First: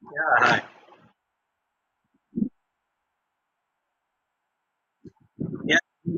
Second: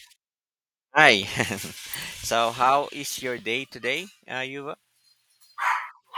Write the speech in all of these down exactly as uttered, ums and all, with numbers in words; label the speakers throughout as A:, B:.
A: Yeah, hi.
B: Hi. So, how is your day today, uh, Yuva?
A: Yeah,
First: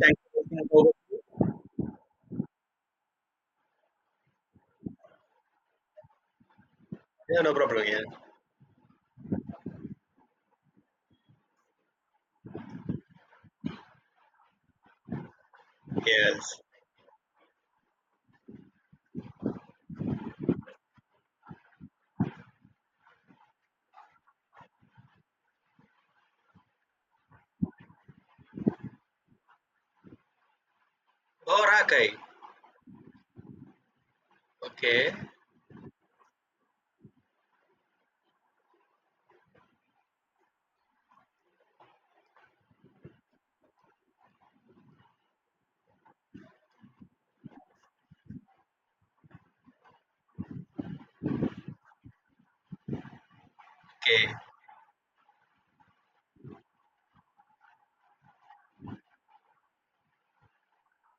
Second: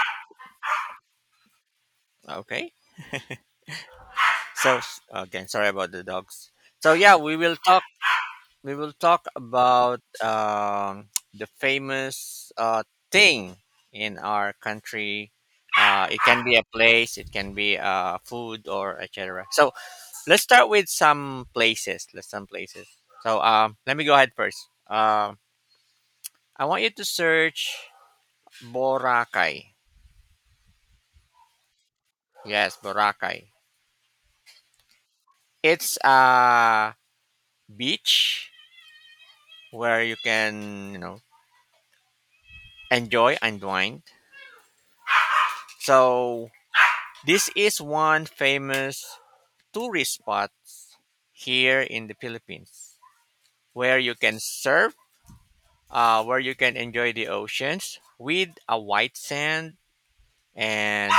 A: thank you for taking over.
B: Okay. So, s- again, sorry about the dogs. So, yeah, we
A: Yeah, no
B: will talk.
A: problem. Yeah.
B: We will talk about um, the famous uh, thing in our country. Uh, it can be
A: Yes.
B: a place, it can be uh, food, or et cetera. So, let's start with some places. Let's some places. So, um, let me go ahead first. Um I want you to search Boracay.
A: Oh, Rakai.
B: Yes, Boracay.
A: Okay.
B: It's a beach where you can, you know, enjoy and wine. So this is one famous tourist spot here in the Philippines where you
A: Okay.
B: can surf, uh, where you can enjoy the oceans with a white sand and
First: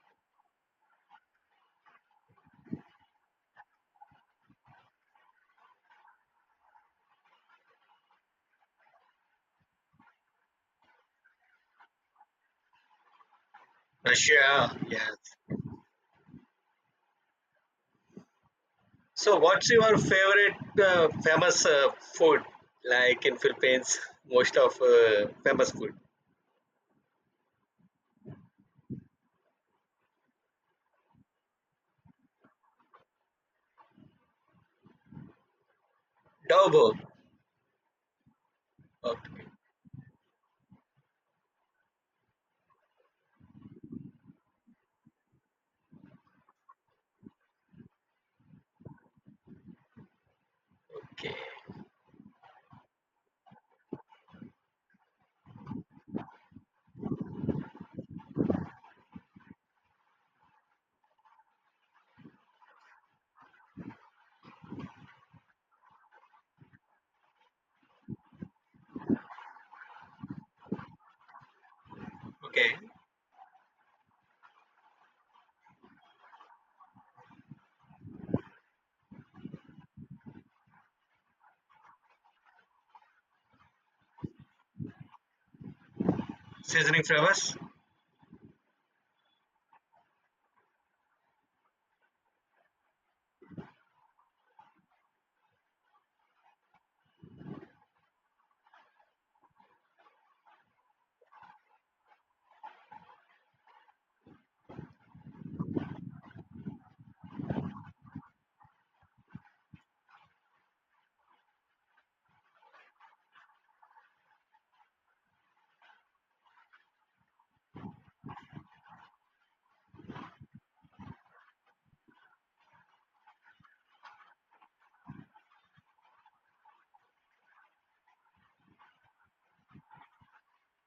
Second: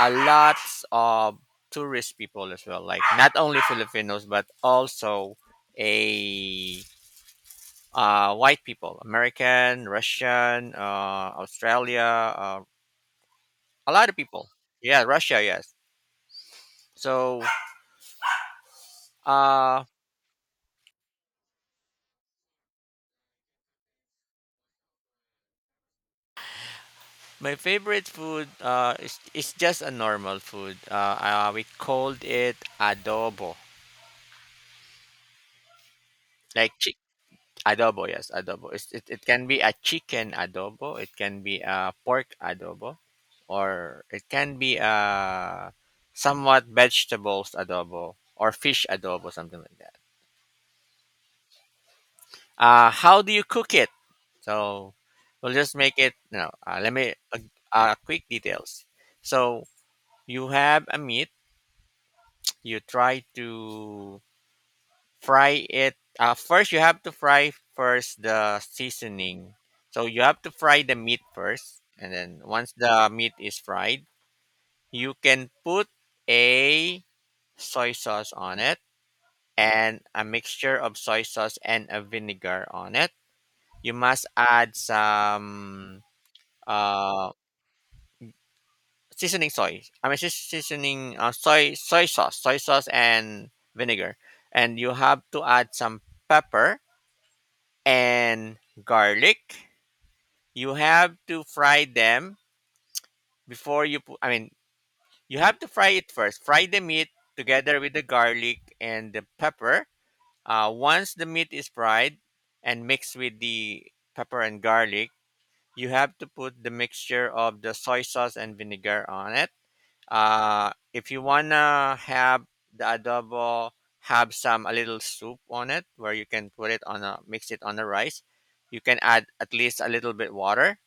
B: a lots of tourist people as well. Like not only Filipinos but also a uh, white people, American, Russian, uh, Australia, uh, a lot of people.
A: Russia.
B: Yeah,
A: Yes.
B: Russia, yes. So,
A: So, what's
B: uh,
A: your favorite uh, famous uh, food? Like in Philippines, most of uh, famous food.
B: my favorite food uh, is, is just a normal food. Uh, uh, we called it adobo. Like
A: Double.
B: chi- adobo, yes, adobo. It's, it, it
A: Okay.
B: can be a chicken adobo, it can be a pork adobo, or it can be a somewhat vegetables adobo or fish adobo, something like that.
A: Okay.
B: Uh, how do you cook it? So we'll just make it. No, uh, let me uh, uh, quick details. So you have a meat. You try to fry it. Uh, first, you have to fry first the seasoning. So you have to fry the meat first, and then once
A: Okay.
B: the meat is fried, you can put a soy sauce on it and a mixture of soy sauce and a vinegar on it. You must add some
A: Seasoning
B: uh
A: famous.
B: seasoning soy I mean seas- seasoning uh, soy soy sauce soy sauce and vinegar, and you have to add some pepper and garlic. You have to fry them before you put I mean you have to fry it first, fry the meat together with the garlic and the pepper. Uh, once the meat is fried and mixed with the pepper and garlic, you have to put the mixture of the soy sauce and vinegar on it. Uh, if you wanna have the adobo, have some a little soup on it where you can put it on a mix it on the rice. You can add at least a little bit water,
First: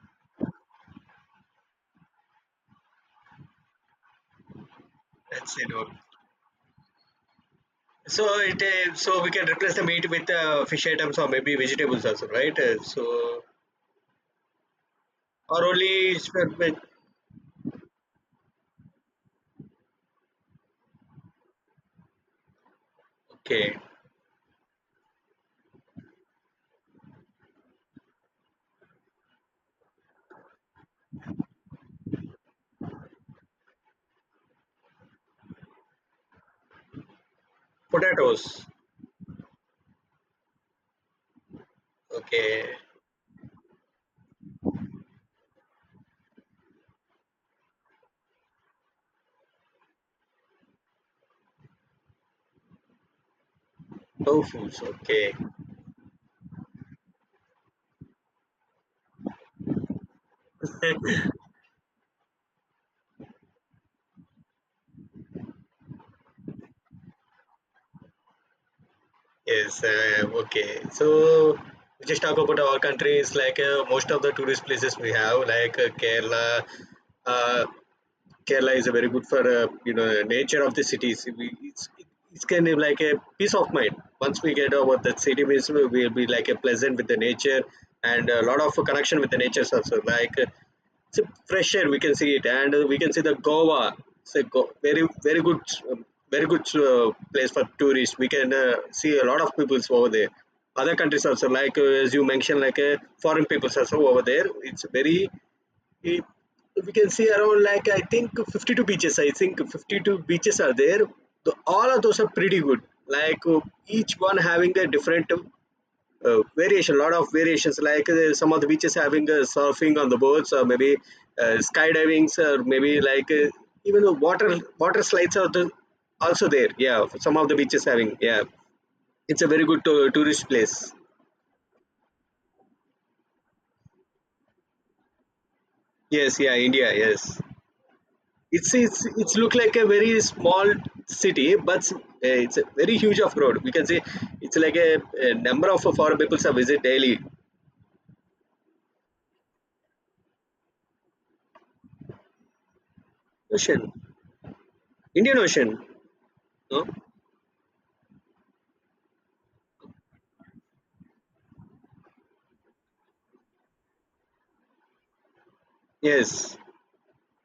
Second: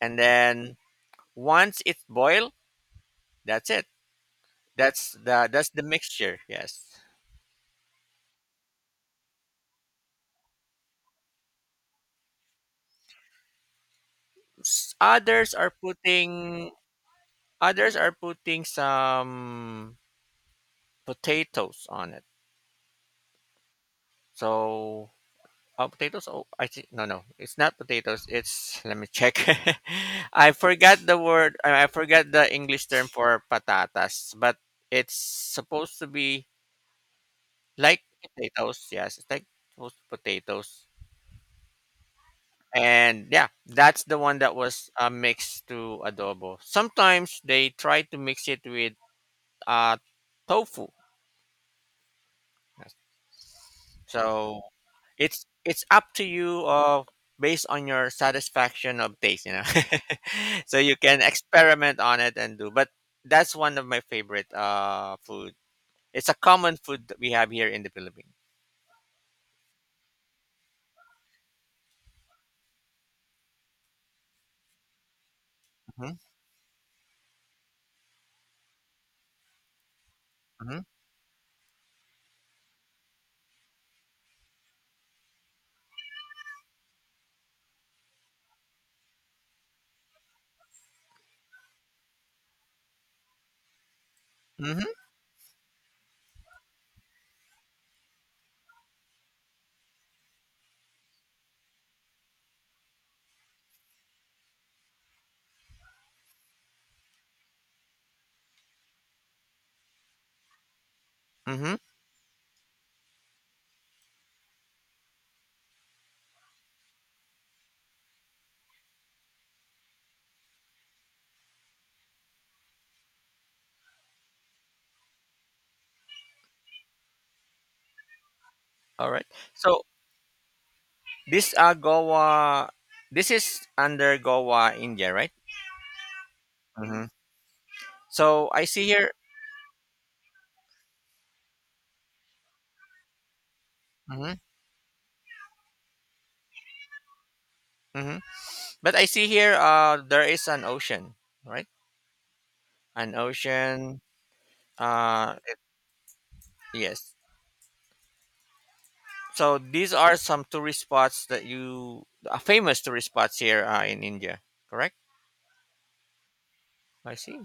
B: and then once it's boiled, that's it. That's the
A: That's it.
B: that's the
A: Okay.
B: mixture. Yes.
A: So it uh, so we can replace the meat with uh, fish items or maybe vegetables also, right? Uh, so
B: S- Others
A: or
B: are
A: only sp-
B: putting
A: with-
B: others are putting some potatoes on it.
A: Okay,
B: So Oh, potatoes. Oh, I think no, no, it's not potatoes. It's let me check. I forgot the word. I I forgot the English term for patatas, but it's supposed to be like
A: potatoes.
B: potatoes. Yes, it's like those potatoes.
A: Okay,
B: And yeah, that's the one that was uh, mixed to adobo. Sometimes they try to mix it with uh, tofu. Yes. So
A: tofu's okay.
B: it's it's up to you uh based on your satisfaction of taste, you know. So you can experiment on it and do. But that's one of my favorite uh food. It's a common food that we have here in the Philippines.
A: Yes, uh, okay. So we just talk about our countries, like uh, most of the tourist places we have, like uh,
B: Mm-hmm,
A: Kerala. uh, Kerala is a very good for uh, you know nature of
B: mm-hmm,
A: the cities. We, it's it's kind of like a peace of mind. Once we get over that city, means we will be like a pleasant with the nature, and a lot of connection with the nature also. Like uh, it's a fresh air, we can see it, and uh, we can see the Goa. It's a go- very very good, um, very good uh, place for tourists. We can uh, see a lot of peoples over there. Other countries also, like uh, as you mentioned, like uh, foreign peoples also over there. It's very it, we can see around, like, I think fifty-two beaches. I think fifty-two beaches are there. The,
B: mm-hmm.
A: all of those are pretty good. Like uh, each one having their different uh, variation, lot of variations. Like uh, some of the beaches having uh, surfing on the boats, or maybe uh, skydiving, or maybe like uh, even the water water slides are the, also there. Yeah, some of the beaches having. Yeah,
B: All right.
A: it's a very
B: So
A: good to tourist place.
B: this uh Goa, this is under Goa, India, right?
A: Yes, yeah, India.
B: Mm-hmm.
A: Yes.
B: So I
A: it's
B: see
A: it's
B: here.
A: it's look like a very small city, but uh, it's a very huge off road, we can say,
B: Mm-hmm,
A: it's like a, a number of foreign people's are visit daily.
B: mm-hmm. But I see here. Uh, there is an ocean, right? An
A: Ocean.
B: ocean. Uh,
A: Indian Ocean. No.
B: yes. So these are some tourist spots that you uh, famous tourist spots here uh, in India, correct?
A: Yes.
B: I see.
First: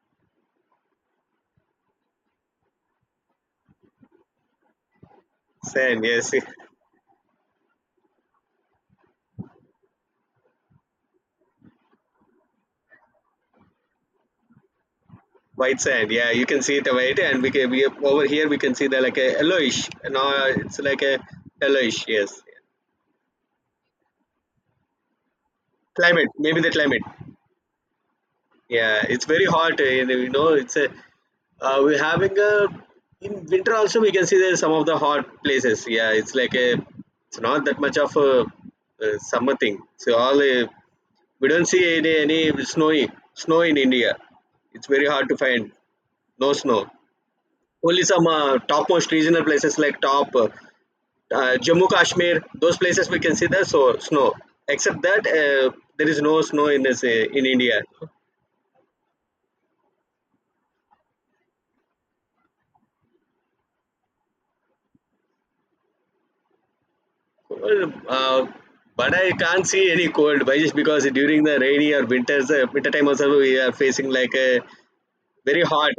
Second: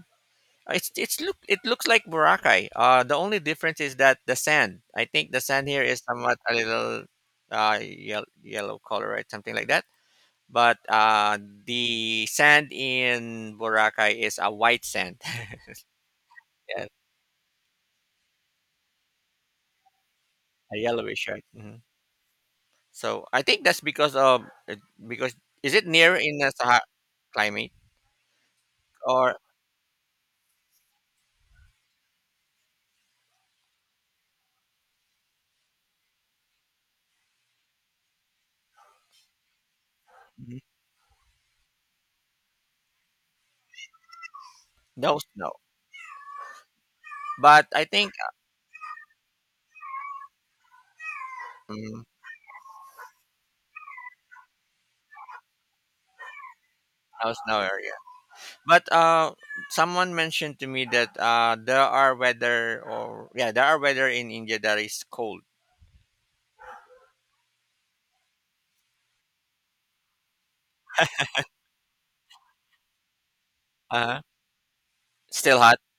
B: Uh, It's it's look it looks like Boracay. Uh, the only difference is that the sand. I think the sand here is
A: Sand. Yes.
B: somewhat a little uh yellow, yellow color, right? Something like that. But uh, the sand in Boracay is a white sand,
A: White sand, yeah, you can see
B: yeah,
A: it white, and we can we over here we can see the, like, a yellowish. No, it's
B: a
A: like a
B: yellowish, right? Hmm.
A: yellowish. Yes.
B: So I think that's because of uh, because is it near
A: Climate,
B: in the
A: maybe the
B: Sahara
A: climate.
B: climate,
A: Yeah, it's
B: or
A: very hot, eh, and you know it's a, uh, we're having a, in winter also we can see there's some of the hot places. Yeah, it's like a, it's not that much of a, uh summer thing. So all uh,
B: Mhm.
A: we don't see any any snowy snow in India. It's very
B: No
A: hard to
B: snow?
A: find. No snow.
B: But I
A: Only
B: think
A: some uh, topmost regional places, like top uh, uh, Jammu
B: um,
A: Kashmir, those places we can see the so snow. Except that uh, there is no snow in this
B: I
A: uh,
B: was
A: in India.
B: nowhere yet. But uh, someone mentioned to me that uh, there are weather or yeah, there are weather in India that is cold.
A: Well, uh, but I can't see any cold, by just because during the rainy or winters, uh, winter time also we are facing,
B: Uh-huh.
A: like, a
B: Still
A: very
B: hot.
A: hot.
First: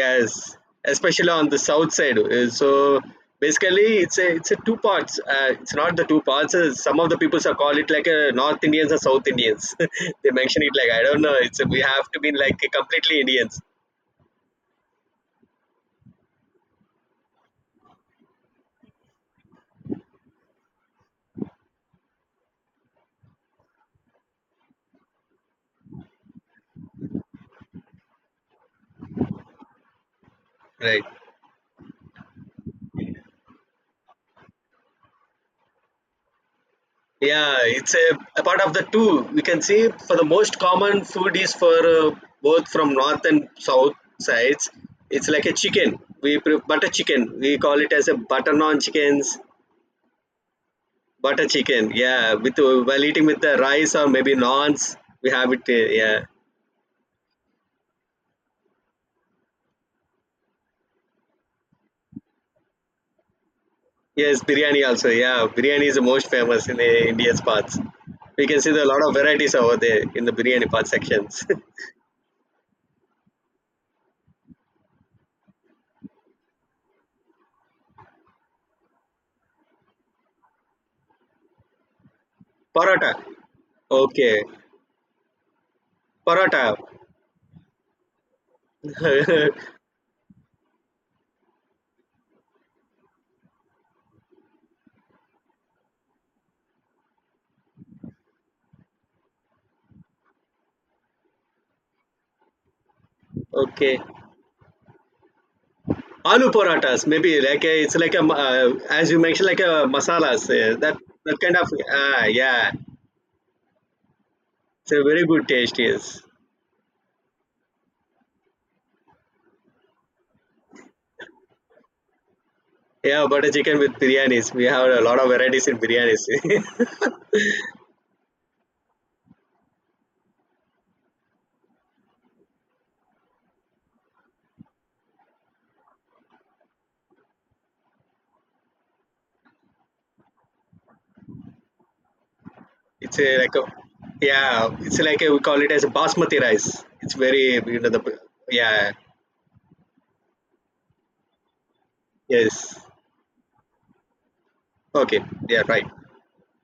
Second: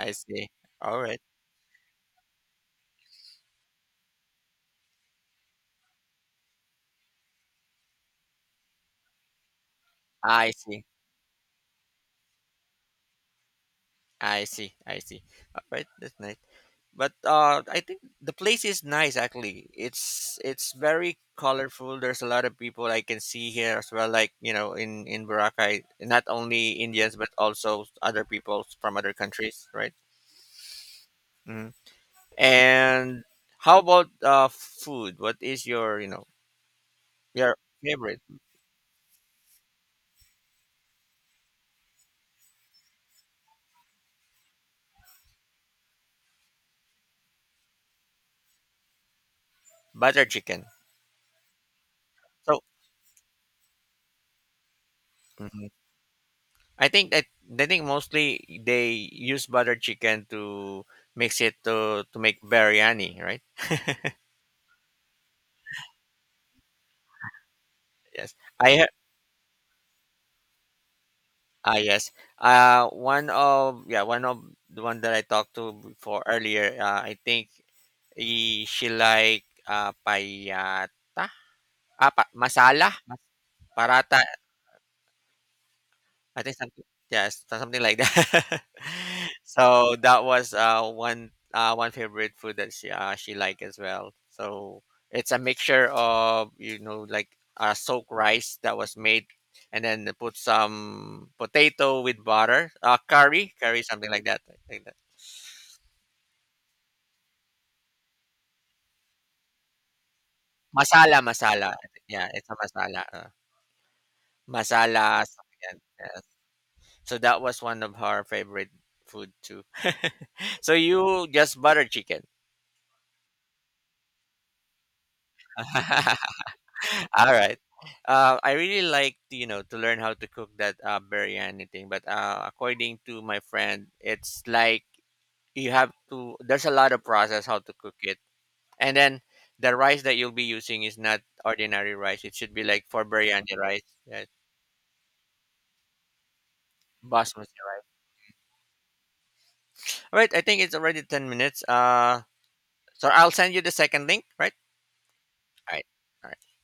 B: I see. All right.
A: especially on the south side. Uh, So basically, it's a it's a two parts. Uh, it's not the two parts. Uh, some of the people call it like a North Indians or South Indians. They
B: I
A: mention it,
B: see.
A: like, I don't know. It's we have to be like completely Indians,
B: I see. I see. All right. That's nice. But uh, I think the place is nice. Actually, it's it's very colorful. There's a lot of people I can see here as well. Like you know, in in Boracay, not only Indians but also other people from other countries, right?
A: right?
B: And how about uh food? What is your you know your
A: Yeah, it's a,
B: favorite
A: a part of the two. We can see for the most common food is for uh, both from north and south sides. It's like a chicken. We pre- butter chicken. We call it as a butter naan chickens.
B: butter chicken?
A: Butter chicken. Yeah, with
B: So
A: uh, while eating with the rice or maybe naans, we have it.
B: mhm.
A: Uh, yeah.
B: I think that I think mostly they use butter chicken to mix it to to make biryani, right?
A: Yes, biryani also. Yeah, biryani is the most famous in the India's parts.
B: Yes,
A: We can
B: I
A: see there are
B: ha-
A: a lot of varieties over there in the biryani part sections.
B: ah yes. Uh, one of yeah, one of the one that I talked to before earlier. Uh, I think he, she like uh payata, ah, pa- masala,
A: Paratha.
B: parata
A: Okay.
B: I think
A: Paratha.
B: something yes, so something like that. So that was uh one uh one favorite food that she uh she liked as well. So it's a mixture of you know like uh soaked rice that was made, and then they put some potato with butter, uh curry, curry
A: Okay.
B: something like that, like that.
A: Aloo paratas, maybe like a, it's like a ma- uh, as you mentioned, like a masalas. Uh, that
B: Masala,
A: that kind
B: masala.
A: of, ah,
B: Yeah, it's a
A: yeah,
B: masala. Uh,
A: it's a very
B: masala
A: good
B: something
A: taste.
B: like that.
A: Yes,
B: Yes. So that was one of her favorite food too. So you just butter chicken.
A: yeah, butter chicken with biryanis. We have a lot of varieties in biryanis.
B: All right. Uh, I really like to, you know, to learn how to cook that uh, biryani thing, but uh, according to my friend, it's like you have to. There's a lot of process how to cook it, and then the rice that you'll be using is not ordinary rice. It should be like for
A: It's a, like
B: biryani
A: a,
B: rice, yeah,
A: yeah, it's like a, we call it as a basmati rice. It's very,
B: basmati
A: you
B: rice.
A: know, the yeah.
B: All right. I think it's already ten minutes. Uh,
A: Yes.
B: so I'll send you the second link. Right.
A: Okay. Yeah,
B: All
A: right.
B: right. All right.